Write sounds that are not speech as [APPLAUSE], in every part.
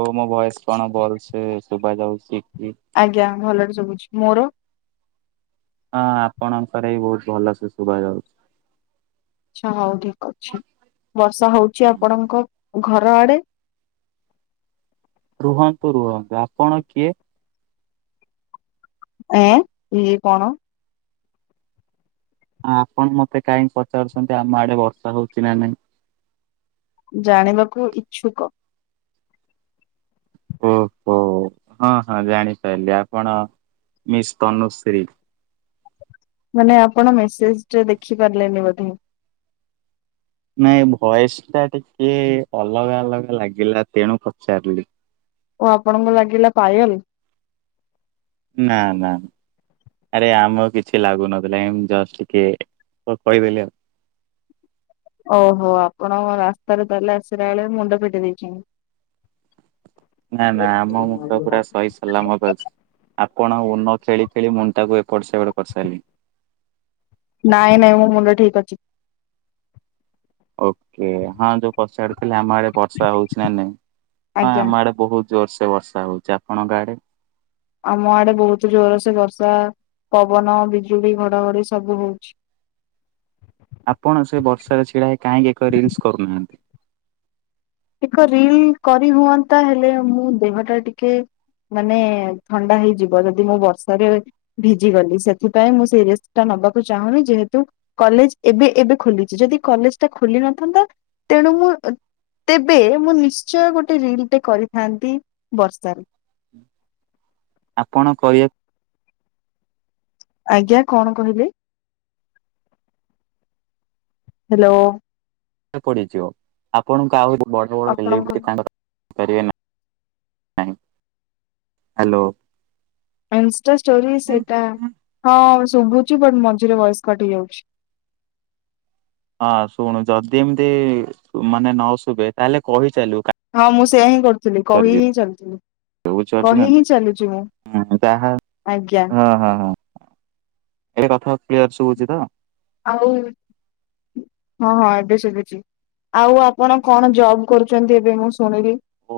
ଓଃ। ମୋ ଭଏସ୍ କଣ ଭଲସେ ଶୁଭା ଯାଉଛି କି? ଆଜ୍ଞା। ଭଲରେ ଶୁବୁଛି। ମୋର? ହଁ। ଆପଣଙ୍କର ବି ବହୁତ ଭଲସେ ଶୁଭା ଯାଉଛି। ଆଚ୍ଛା। ହଉ ଠିକ୍ ଅଛି। ବର୍ଷା ହଉଛି ଆପଣଙ୍କ ଘର ଆଡେ? ରୁହନ୍ତୁ, ରୁହନ୍ତୁ। ଆପଣ କିଏ? ଏଁ ଇଏ କଣ? ଆପଣ ମତେ କାହିଁକି ପଚାରୁଛନ୍ତି? ଆମ ଆଡେ ବର୍ଷା ହଉଛି ନା ନାଇଁ? ଜାଣିବାକୁ ଇଛୁକ। ଓହୋ। ହଁ, ହଁ, ଜାଣିପାରିଲି ଆପଣ ମିସ୍ ତନୁଶ୍ରୀ। ମାନେ ଆପଣ ମେସେଜଟା ଦେଖି ପାରିଲେନି ବୋଧେ? ନାଇଁ ଭଏସ୍ ଟା ଟିକେ ଅଲଗା ଅଲଗା ଲାଗିଲା। ତେଣୁ ପଚାରିଲି। ଓଃ। ଆପଣଙ୍କୁ ଲାଗିଲା ପାୟଲ? ନା ନା। ଆରେ ଆମକୁ କିଛି ଲାଗୁନଥିଲା। ଏମତି ଜଷ୍ଟ ଟିକେ କହିଦେଲି ଆଉ। ଓହୋ। ଆପଣଙ୍କ ରାସ୍ତାରେ ତାହାଲେ ଆସିଲା ବେଳେ ମୁଣ୍ଡ ଫିଟି ଦେଇଛନ୍ତି। ନା, ନା, ଆମ ମୁଣ୍ଡ ପୁରା ଶହି-ଶହି [UNINTELLIGIBLE] ଲାମ ଆପଣ ଓନ ଖେଳି ଖେଳି ମୁଣ୍ଡଟାକୁ ଏପଟେ ସେ ଏପଟେ କରିସାରିଲେଣି। ନାଇଁ-ନାଇଁ। ମୋ ମୁଣ୍ଡ ଠିକ ଅଛି। ଓକେ। ହଁ ଯୋଉ ପଚାରୁଥିଲେ ଆମ ଆଡେ ବର୍ଷା ହଉଛି ନା ନାଇଁ। ହଁ ଆଜ୍ଞା ଆମ ଆଡେ ବହୁତ ଜୋରସେ ବର୍ଷା ହଉଛି। ଆପଣଙ୍କ ଆଡେ? ଆମ ଆଡେ ବହୁତ ଜୋରସେ ବର୍ଷା, ପବନ, ବିଜୁଳି, ଘଡଘଡି ସବୁ ହଉଛି। ଆପଣ ସେ ବର୍ଷା ଛିଡା ହେଇକି, କାହିଁକି ଏକ ରିଲସ କରୁନାହାନ୍ତି? ଏକ ରିଲ କରି ହୁଅନ୍ତା, ହେଲେ ମୁଁ ଦେହ ଟା ଟିକେ ମାନେ ଥଣ୍ଡା ହେଇଯିବ, ଯଦି ମୁଁ ବର୍ଷାରେ ଭିଜି ଗଲି, ସେଥିପାଇଁ ମୁଁ ସେଇ ରିକ୍ସ ଟା ନବାକୁ ଚାହୁଁନି, ଯେହେତୁ କଲେଜ ଏବେ ଏବେ ଖୋଲିଛି, ଯଦି କଲେଜ ଟା ଖୋଲି ନଥାନ୍ତା ତେଣୁ ମୁଁ ତେବେ ମୁଁ ନିଶ୍ଚୟ ଗୋଟେ ରିଲ ଟେ କରିଥାନ୍ତି ବର୍ଷାରେ। ଆପଣ କହିବାକୁ ଆଜ୍ଞା କଣ କହିଲେ। ହ୍ୟାଲୋ ପଡିଯିବ ଆପଣଙ୍କୁ ଆଉ ବଡ ବଡ ହେଲେ ଆପଣଙ୍କ ତାଙ୍କ [UNINTELLIGIBLE] ହ୍ୟାଲୋ। ଇନଷ୍ଟା ଷ୍ଟୋରି ସେଇଟା, ହଁ ଏବେ ଶୁଭୁଛି ବଟ୍ ମଝିରେ ଭଏସ କଟ୍ ହେଇଯାଉଛି। ହଁ ଶୁଣୁ ଯଦି ଏମିତି ମାନେ ନ ଶୁଭେ, ତାହେଲେ କହିଚାଲୁ ହଁ ମୁଁ ସେଇଆ ହିଁ କରୁଥିଲି, କହି ହିଁ ଚାଲିଥିଲି। [UNINTELLIGIBLE] କହି ହିଁ ଚାଲୁଛି ମୁଁ ହଁ ଆଜ୍ଞା ହଁ ହଁ। ଏବେ କଥା ଆଉ କ୍ଲିୟର୍ ଶୁଉଛି ତ? ଆଉ। ହଁ ହଁ ଏବେ ସୁବୁଛି। ଆଉ ଆପଣ କଣ ଜବ୍ କରୁଛନ୍ତି ଏବେ ମୁଁ ଶୁଣିଲି। ଓ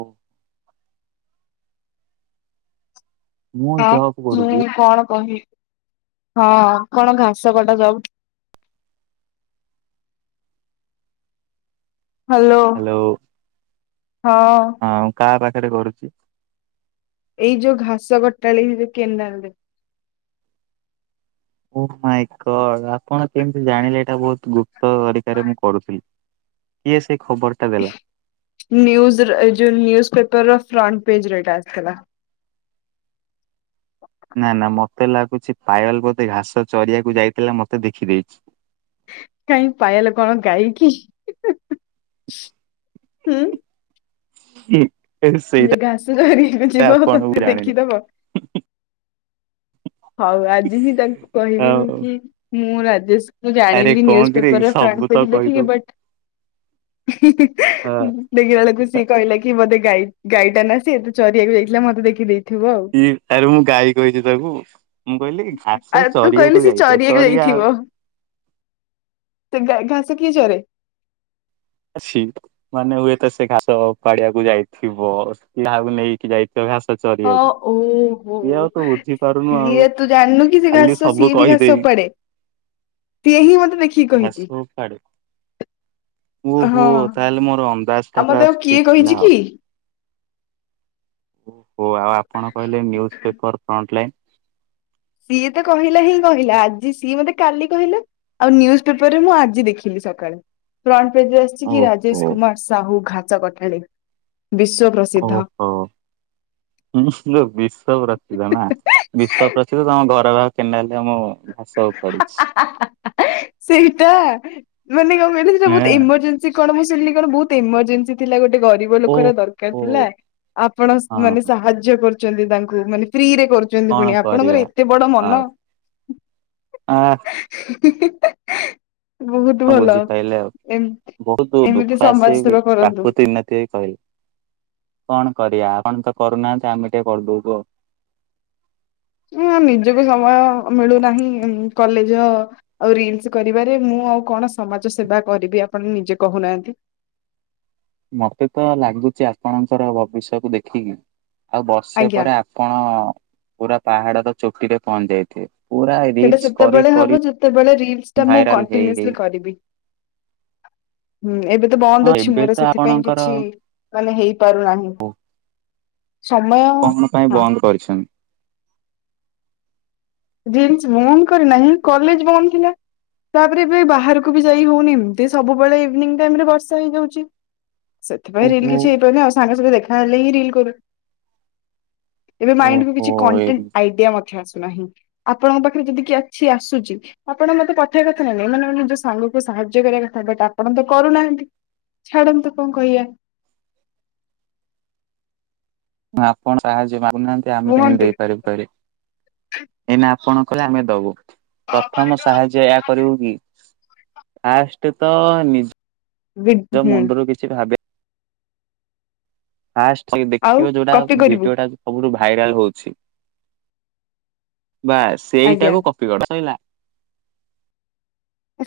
ମୁଁ ହଁ ଜବ୍ କରୁଛି ମୁଁ କଣ କହିବି। ହଁ କଣ ଘାସ କଟା ଯାଉ ହ୍ୟାଲୋ ହଉ। ହଁ। ହଁ ମୁଁ କାହା ପାଖରେ କରୁଛି? ଏଇ ଯୋଉ ଘାସ କଟାଳି ଯୋଉ କେନାଲ ରେ। ଓ ମାଇ ଗଡ୍, ଆପଣ କେମିତି ଜାଣିଲେ, ଏଇଟା ବହୁତ ଗୁପ୍ତ ତରିକାରେ ମୁଁ କରୁଥିଲି? କିଏ ସେଇ ଖବର ଟା ଦେଲା? ନି୍ଉଜର ଏ ଯୋଉ ନ୍ୟୁଜ୍ ପେପର ର ଫ୍ରଣ୍ଟ ପେଜର ଏଇଟା ଆସିଥିଲା। [INAUDIBLE] ନା ନା ମତେ ଲାଗୁଛି, ପାାୟଲ ବୋଧେ ଘାସ ଚରିବାକୁ ଯାଇଥିଲା ମତେ ଦେଖିଦେଇଛି। କାହିଁ ପାଇଲେ କଣ ଗାଇକି? ହୁଁ? ହୁଁ। ଯେ ଘାସ ଚରିବାକୁ ଯିବ ଆପଣଙ୍କୁ ତତେ ଜାଣିଲି ଦେଖିଦବ। ହଉ ଆଜି ହିଁ ତାକୁ କହିବି ମୁଁ ଆଉ କି, ମୁଁ ରାଜେଶ ମୁଁ ଆରେ ଜାଣିଲି କଣ ନ୍ୟୁଜ୍ କିରେ ପେପର ର ଫ୍ରଣ୍ଟ ସବୁ ତ ପେଜ ଦେଖିକି, କହିଦବୁ। ବଟ୍ ହଁ ଦେଖିଲା ବେଳକୁ ସିଏ କହିଲା କି ବୋଧେ ଗାଇ-ଗାଈଟା ନା ସେ, ତ ଚରିବାକୁ ଯାଇଥିଲା ମତେ ଦେଖି ଦେଇଥିବ ଆଉ। ଏ ଆରେ ମୁଁ ଗାଈ କହିଛି ତାକୁ, ମୁଁ କହିଲି ଘାସ ଆଉ ତୁ କହିଲୁ ଚରିିବାକୁ ସେ ଯାଇଥିବ। ଚରିବାକୁ ଚରିଆ ଯାଇଥିବ ତ ଗା-ଘାସ କିଏ ଚରେ? ଆରେ ସେ, ମାନେ ହୁଏତ ସେ ଘାସ ଉପାଡିବାକୁ ଯାଇଥିବ, ନା କାହାକୁ ନେଇକି ଯାଇ ହଁ ଓ ଆଉ ତୁ ବୁଝିପାରୁନୁ ହୋ। ଆଉ ଏ ତୁ ଜାଣିନୁ କି ସେ ଖାଲି ଘାସ ତ ସବୁ ସିଏ ବି ଘାସ କହିଦେବି ଉପାଡେ। [INAUDIBLE] ସିଏ ହିଁ ମତେ ଦେଖିକି କହିଛି। ଉପାଡୁ। ଓହୋ ହଁ ତାହେଲେ ମୋର ଅନ୍ଦାଜ ଆଉ ଟା ମତେ ପୁରା ଆଉ ଠିକ କିଏ କହିଛି ଥିଲା କି? ଆଉ। ଓହୋ ଆଉ ଆପଣ କହିଲେ ନ୍ୟୁଜ ପେପର ଫ୍ରଣ୍ଟ ଲାଇନ? ସିଏତ କହିଲାହିଁ କହିଲା ଆଜି ସିଏ ମତେ କାଲି କହିଲା। ଆଉ ନ୍ୟୁଜ ପେପରରେ ମୁଁ ଆଜି ଦେଖିଲି ସକାଳେ। ଫ୍ରଣ୍ଟ ପେଜରେ ଆସିଛିକି ଓହୋ ରାଜେଶ କୁମାର ସାହୁ ଘାସ କଟାଳି ବିଶ୍ୱ ପ୍ର ଓହୋ [UNINTELLIGIBLE] ବିସ୍। ବିଶ୍ୱ ପ୍ରସିଦ୍ଧନା ବିଶ୍ୱ ପ୍ରସିଦ୍ଧ ତମ [UNINTELLIGIBLE] କେନାଲ ଆମ ଘାସ ହା ଉପାଡୁଛି ହା ହା ହା ସେଇଟା ମାନେ କଣ କହିଲ ସେସବୁ ବହୁତ ହେଁ ଏମର୍ଜେନ୍ସି କଣ ମୁଁ ସୁଣିଲି କଣ ବହୁତ ଏମର୍ଜେନ୍ସି। ଥିଲା ଗୋଟେ ଗରିବ ଓ ଲୋକର ଓ ଦରକାରଥିଲା ଆପଣ ମାନେ ହଁ ସାହାଯ୍ୟ କରୁ ତାଙ୍କୁ ମାନେ ଫ୍ରିରେ କରୁଛନ୍ତି କଣ ପୁଣି କରିବା ଆପଣଙ୍କର ଏତେ ବଡ ମନ [UNINTELLIGIBLE] ହିଁ ହିଁ ହେଁ ହେଁ ହଁ ବୁଝିପାରଲେ ଆଉ ବହୁତ ଏମିତି ଦୁଃଖ ସମାଜ ଆସିକି ସେବା କରନ୍ତୁ। କାକୁତି ମିନତି ହେଇ କହିଲେ। କଣ କରିବା ଆପଣତ କରୁନାହାନ୍ତି ଆମେ ଟିକେ କରିଦବୁ ଆଉ ଉଁ ନିଜକୁ ସମୟ ମିଳୁନାହିଁ କଲେଜ ଆଉ ରିଲସ କରିବାରେ ମୁଁ ଆଉ କଣ ସମାଜ ସେବା କରିବି ଆପଣ ନିଜେ କହୁନାହାନ୍ତି? ମତେତ ଲାଗୁଚ ଆପଣଙ୍କର ଭବିଷ୍ୟକୁ ଦେଖିକି ଆଉ ବର୍ଷେ ଆଜ୍ଞା ପରେ ଆପ ଆପଣ ପୁରା ପାହାଡର ଚୂଟିରେ ପହଞ୍ଚିଯାଇ ପୁରା ସେଇଟା ରିଲ୍ସ କରି ସେତେବେଳେ ହବ କରି ଯେତେବେଳେ ରିଲସ ଟା ମୁଁ ଭାଇରାଲ ହେଇ ହେଇ କଣ୍ଟିନ୍ୟୁସଲି କରିବି। ହୁଁ ଏବେତ ବନ୍ଦ ହଁ ଅଛି ଏବେ ମୋର ତ ସେଥିପାଇଁ ଆପଣଙ୍କର କିଛି ମାନେ ହେଇପାରୁନାହିଁ। ସମୟ ହଁ। କରିଛନ ରିଲସ ମମ କରିନାହିଁ କଲେଜ ବନ୍ଦଥିଲା। ତାପରେ ଏବେ ବାହାରକୁବି ଯାଇ ହଉନି ଏମତି ସବୁବେଳେ ଇଭିନିଙ୍ଗ ଟାଇମରେ ବର୍ଷା ହେଇଯାଉଛି। ସେଥିପାଇଁ ରିଲ ଓହୋ କିଛି ହେଇପାରୁନି ଆଉ ସାଙ୍ଗ ସହିତ ଦେଖାହେଲେହିଁ ରିଲ କରୁ। ଏବେ ମାଇଣ୍ଡକୁ ଓହୋ କିଛି କଣ୍ଟେନ ଆଇଡିଆ ମଧ୍ୟ ଆସୁନାହିଁ। ଆପଣଙ୍କ ପାଖରେ ଯଦି କିଏ ଅଛି ଆସୁଛି। ଆପଣ ମତେ ପଠେଇବା କଥାନା ନାଇଁ ମାନେ ନିଜ ସାଙ୍ଗକୁ ସାହାଯ୍ୟ କରିବା କଥା ବଟ ଆପଣତ କରୁନାହାନ୍ତି। ଛାଡନ୍ତୁ କଣ କହିବା? ଆପଣ ସାହାଯ୍ୟ ମାଗୁନାହାନ୍ତି ଆମେ କେମିତି କୁହନ୍ତୁ ଦେଇପାରିବୁ କହିଲେ। ଏଇନା ଆପଣ କହିଲେ ଆମେ ଦବୁ ପ୍ରଥମ ସାହାଯ୍ୟ ଏହା କରିବୁକି। ଫାଷ୍ଟେତ ନିଜ ନିଜ ହୁଁ ମୁଣ୍ଡରୁ କିଛି ଭାବେ। ଫାଷ୍ଟେ ଆଉ ଦେଖିବ ଯୋଉଟା କପି କରିବୁ ଭିଡିଓଟା ସବୁଠୁ ଭାଇରାଲ ହଉଛି ବାସ ଆଜ୍ଞା ସେଇଟାକୁ କପିକର କଥା ସଇଲା।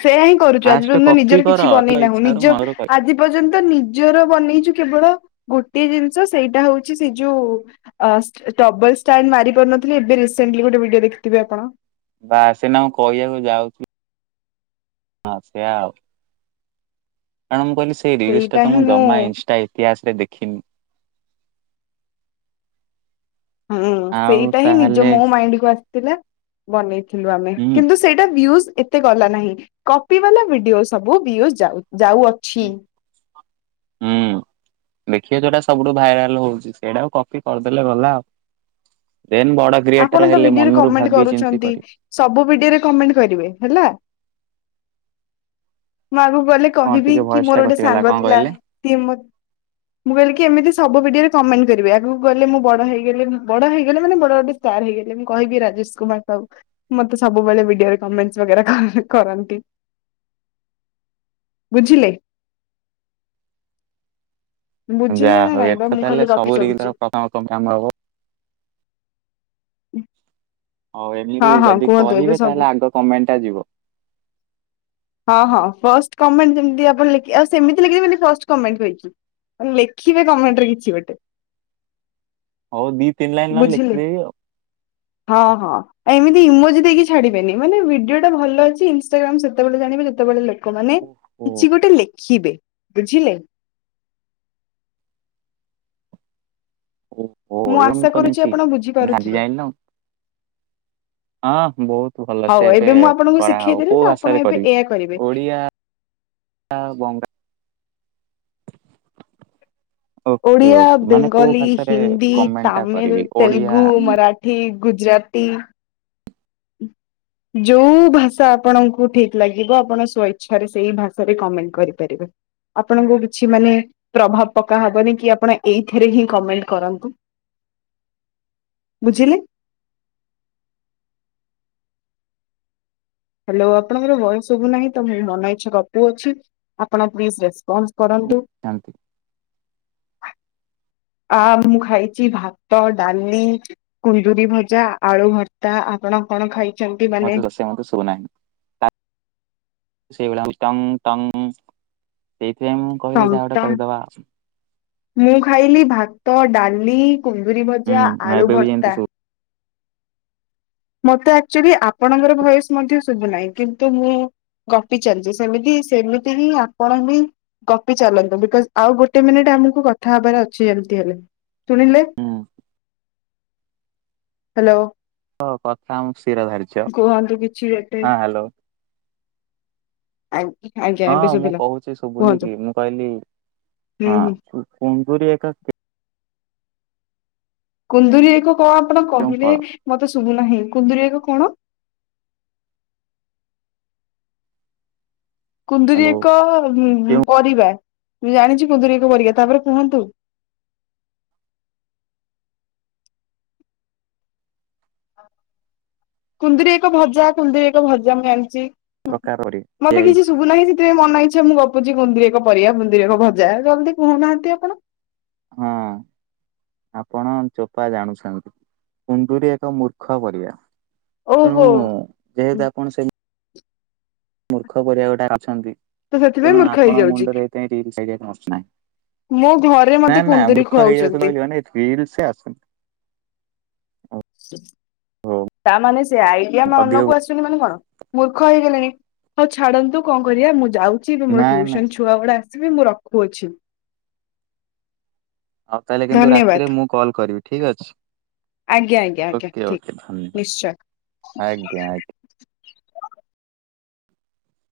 ସେଇଆହିଁ କରୁଛୁ ଆଜି ଫାଷ୍ଟ ପର୍ଯ୍ୟନ୍ତ କପି ନିଜର କର କିଛି ତୋ ବନେଇନାହୁଁ ଇଚ୍ଛାରୁ ନିଜ ମନରୁ କହିବ। ଆଜି ଏପର୍ଯ୍ୟନ୍ତ ନିଜର ବନେଇଛୁ କେବଳ ଗୋଟିଏ ଜିନିଷ ସେଇଟା ହଉଛି ସେ ଯୋଉ ଆସ ଡବଲଷ୍ଟାଣ୍ଡ ମାରି ପାରୁନଥିଲି ଏବେ ରିସେଣ୍ଟଲି ଗୋଟେ ଭିଡିଓ ଦେଖିଥିବେ ଆପଣ। ବାସ ସେଦିନ ମୁଁ କହିବାକୁ ଯାଉଥିଲି। ହଁ ସେଇଆ ଆଉ କାରଣ ମୁଁ କହିଲି ସେ ଏଇ ସେଇଟା ରିଲସଟାତ ମୁଁ ହିଁ ଜମା ଇନଷ୍ଟା ଇତିହାସରେ ଦେଖିନି। ହୁଁ ଆଉ ସେଇଟାହିଁ ନିଜ ତାହେଲେ ମୋ ମାଇଣ୍ଡକୁୁ ଆସିଥିଲା ବନେଇଥିଲୁ ଆମେ ହୁଁ କିନ୍ତୁସୁ ସେଇଟା ଭିଉଜ ଏତେ ଗଲାନାହିଁ କପି ବାଲା ଭିଡିଓ ସବୁ ଭିଉଜ ଯାଉ ଯାଉଅଛି। ଉୁଁ। ଦେଖିବା ଯୋଉଟା ସବୁଠୁ ଭାଇରାଲ ହଉଛି ସେଇଡାକ କପି କରିଦେଲେ ଗଲା ଆଉ ଦେନ୍ ବଡକ। ଆପଣ ତ ଭିଡିଓରେ କମେଣ୍ଟ କରୁଛନ୍ତି। ସବୁ ଭିଡିଓରେ କମେଣ୍ଟ କରିବେ ହେଲା ମୁଁ ଆଗକୁ ଗଲେ କଣ କହିବି ଟିକେ କି ଭଏସ ଟା ମୋର ଗୋଟେ କଟିଗଲା ସାଙ୍ଗ କଣ ଥିଲା କହିଲେ? ସିଏ ମ ମୁଁ କହିଲି କି ଏମିତି ସବୁ ଭିଡିଓରେ କମେଣ୍ଟ କରିବେ ଆଗକୁ ଗଲେ ମୁଁ ବଡ ହେଇଗଲେ ବଡ ହେଇଗଲେ ମାନେ ବଡ ଗୋଟେ ଷ୍ଟାର୍ର ହେଇଗଲେ ମୁଁ କହିବି ରାଜେଶ କୁମାର ସାହୁୁ। ମତେ ସବୁବେଳେ ଭିଡିଓରେ କମେଣ୍ଟ ବଗେରା କରନ୍ତି। ଆ ବୁଝିଲେ। ବୁଝିଲେ ଯାହା ନା ହଉ ନାଇଁ ବା ଏଥେ ମୁଁ ଖାଲି ତାହେଲେ ଗପି ସବୁ ଚାଲିଛି ରିଲରେ ପ୍ରଥମ ତମେ ଆମର ହବ। ହ ହଉ ଏମିତି ଯଦି କହିବେ ସବୁ ତାହେଲେ ଆଗ କମେଣ୍ଟ ଟା ଯିବ। ହଁ ହଁ ଫର୍ଷ୍ଟ କମେଣ୍ଟ ଯେମିତି ଆପଣ ଲେଖି ଆଉ ସେମିତି ଲେଖିବେ ଫାଷ୍ଟ କମେଣ୍ଟ କହିଛି। ଲେଖିବେ କମେଣ୍ଟ ରେ କିଛି ଗୋଟେ। ହଉ ଦି ତିି ଲାଇନ୍ ବୁଝିଲେ ଲେଖିଦେବି ଆଉ। ହଁ ହଁ। ଆ ଏମତିଇମୋଜ ଦେଇକି ଛାଡିବେନି ମାନେ ଭିଡିଓ ଟା ଭଲ ଅଛି ଇନଷ୍ଟାଗ୍ରାାମ ସବୁ ଯେତେବେଳେ ଜାଣିବେ ଯେତେବେଳେ ଲୋକମାନେ ଆଉ। ଓହୋ କିଛି ଗୋଟେ ଲେଖିବେ ବୁଝିଲେ। ଓହୋ ଏରା ମୁଁ ଆଶା କଣ କରୁଛି ଆପଣ ଜାଣିଛି ଆଜି ବୁଝିପାରୁଥିବେ ଯାଣିଲି ନା। ହଁ ବହୁତ ଭଲ ହଉ ସେ ଏବେ ମୁଁ ଆପଣଙ୍କୁ କରାହବ ଶିଖେଇଦେଲି କୋଉ ତ ଆପଣ ଭାଷାାରେ ଏବେ କରିବି ଏଇଆ କରିବେ ଓଡିଆ ତା ବଙ୍ଗା ଓକେ ଓଡ଼ିଆ ଓକେ ମାନେ କୋଉ ବେଙ୍ଗଲୀ ଭାଷାରେ ହିନ୍ଦୀ କମେଣ୍ଟ ଟା ତାମିଲ କରିବି ଓଡିଆ ତେଲୁଗୁ ମରାଠ ଠି ଗୁଜୁରତି ଉଁ। ଯୋଉ ଭାଷା ଆପଣଙ୍କୁ ଠିକ ଲାଗିବ ଆପଣ ସ୍ଵ ଇଛାରେ ସେଇ ଭାଷାରେ କମେଣ୍ଟ କରିପାରିବେ। ଆପଣଙ୍କୁ କିଛି ମାନେ ପ୍ରଭାବ ପକା ହବନି କି ଆପଣ ଏଇଥିରେ ହିଁ କମେଣ୍ଟ କରନ୍ତୁ। ହ ବୁଝିଲେ। ହ୍ୟାଲୋ ଆପଣଙ୍କର ଭୟସ ଶୁବୁ ନାହିଁ ତ ମୁ ମନ ଇଚ୍ଛା ଗପୁ ଅଛି। ଆପଣ ପ୍ଲିଜ୍ ରେସ୍ପନ୍ସ କରନ୍ତୁ। ଆ। ଆ ମୁଁ ଖାାଇଛି ଭାତ ଡାଲି। କୁନ୍ଦୁରିୀ ଭଜା ଆଳୁ ଭର୍ତ୍ତା ଆପଣ କଣ ଖାଇ ମତେ ତ ସେମିତି ସୁବୁ ନାହି। ସେଇଭଳିଆ ଟଙ୍ଗ ଟଙ୍ଗ ସେଇଥି ପାଇଁ ମୁଁ ଟ କହିଲି ଗ ଯାହା ଗୋଟେ ଟଙ୍ଗ କହିଦବା ମୁଁ ଖାଇଲି ଭାତ ଡାଲି କୁନ୍ଦରିୀ ହୁଁ ଭଜା ହଁ, ଆଳୁ ଏବେ ବି ଯେମିତି ଭତ୍ତା। ଶୁଭୁ ମତେ ଆକଚୁଲି ଆପଣଙ୍କର ଭୟସ ମଧ୍ୟ ଶୁଭୁନାହିଁ କିନ୍ତୁ ମୁଁ ଗପି ଚାଲିଛି ସେମିତି ସେମିତି ହିଁ ଆପଣ ହିଁ ଗପି ଚାଲନ୍ତୁ ବିକଜ ଆଉ ଗୋଟେ ମିନିଟ ଆମକୁ କଥା ହବାର ଅଛି ଯେମିତି ହେଲେ ଶୁଣିଲେ। ହ ହ୍ୟାଲୋ। ହଁ କଥା ମୁଁ ଶିର ଧାରିଛି। କୁହନ୍ତୁ କିଛି ଗୋଟେ ଆ ଆଜ୍ଞା ହଁ ଏବେ ମୁଁ ଶୁଭିଲା କହୁଛି ଶୁଭୁନି କୁହନ୍ତୁ କି ମୁଁ କହିଲି ହୁଁ ହଁ ହୁଁ କୁୁନ୍ଦୁରି ଏକ କୁନ୍ଦୁରି ଏକ କଣ ଆପଣ କେଉଁ କହିଲେ ଫଳ ମତେ ଶୁଭୁନାହିଁ କୁନ୍ଦୁରି ଏକ କଣ? କୁନ୍ଦୁରି ହ୍ୟାଲୋ ଏକ କେଉଁ ପରିବା ଜାଣିଛ କୁନ୍ଦୁରି ଏକ ପରିବା ତାପରେ କୁହନ୍ତୁ? କୁନ୍ଦିରି ଏକ ଭଜା କୁନ୍ଦୁରି ଏକ ଭଜା ମୁଁ ଆଣିଛି ପ୍ରକାରରେ ମତେ କିଛି ଦିଆଯାଇଛି ଶୁଭୁନାହିଁ। ରେ ମନ ଇଚ୍ଛା ମୁଁ ଗପୁଛି କୁନ୍ଦିରି ଏକ ପରିବା ଗୁନ୍ଦିରି ଏକ ଭଜା ଜଲ୍ଦି କହୁନାହାନ୍ତି ଆପଣ। ହଁ। ଆପଣ ଚୋପା ଜାଣୁଛନ୍ତି କୁନ୍ଦୁରି ଏକ ମୂର୍ଖ ପରିଆ। ଓହୋ। ଯେହେତୁ ଆପଣ ସେମି ମୂର୍ଖ ପରିବା ଗୋଟେ ଅଛନ୍ତି ତ ସେଥିପାଇଁ ତେଣୁ ମୂର୍ଖ ଆପଣ ହେଇଯାଉଛି। ମୁଣ୍ଡରେ ଏନାହିଁ ମୋ ଘରେ ନା ମତେ ନା କୁନ୍ଦୁରି ମୂର୍ଖ ଖୁଆଉଛନ୍ତି ହେଇଯାଉଛନ୍ତି ବୋଲିିବ ଏଲ୍ ସେ ଆସଛନ୍ତି। ଓହୋ ତା ମାନେ ସେ ଆଇଟିଆ ଅଧିକ ମନକୁ ଆ କଣ ମୂର୍ ହେଇଗଣି ହଉ ଛାଡନ୍ତୁ କଣ କରିବା ମୁଁ ଯାଉଛି ବୁ- ନାଇଁ ମୋର ନାଇଁ ଛୁଆ ଗୁଡା ଆସିବେ ମୁଁ ରଖୁଅଛି। ହଉ ତାହେଲେ କିନ୍ତୁ ଧନ୍ୟବାଦ ରାତିରେ ମୁଁ କଲ୍ କରିବି ଠିକ୍ ଅଛି। ଆଜ୍ଞା ଆଜ୍ଞା ଆଜ୍ଞା ଓକେ ଠିକ ଓକେ ନିଶ୍ଚୟ। ଧନ୍ୟବାଦ ଆଜ୍ଞା ଆଜ୍ଞା।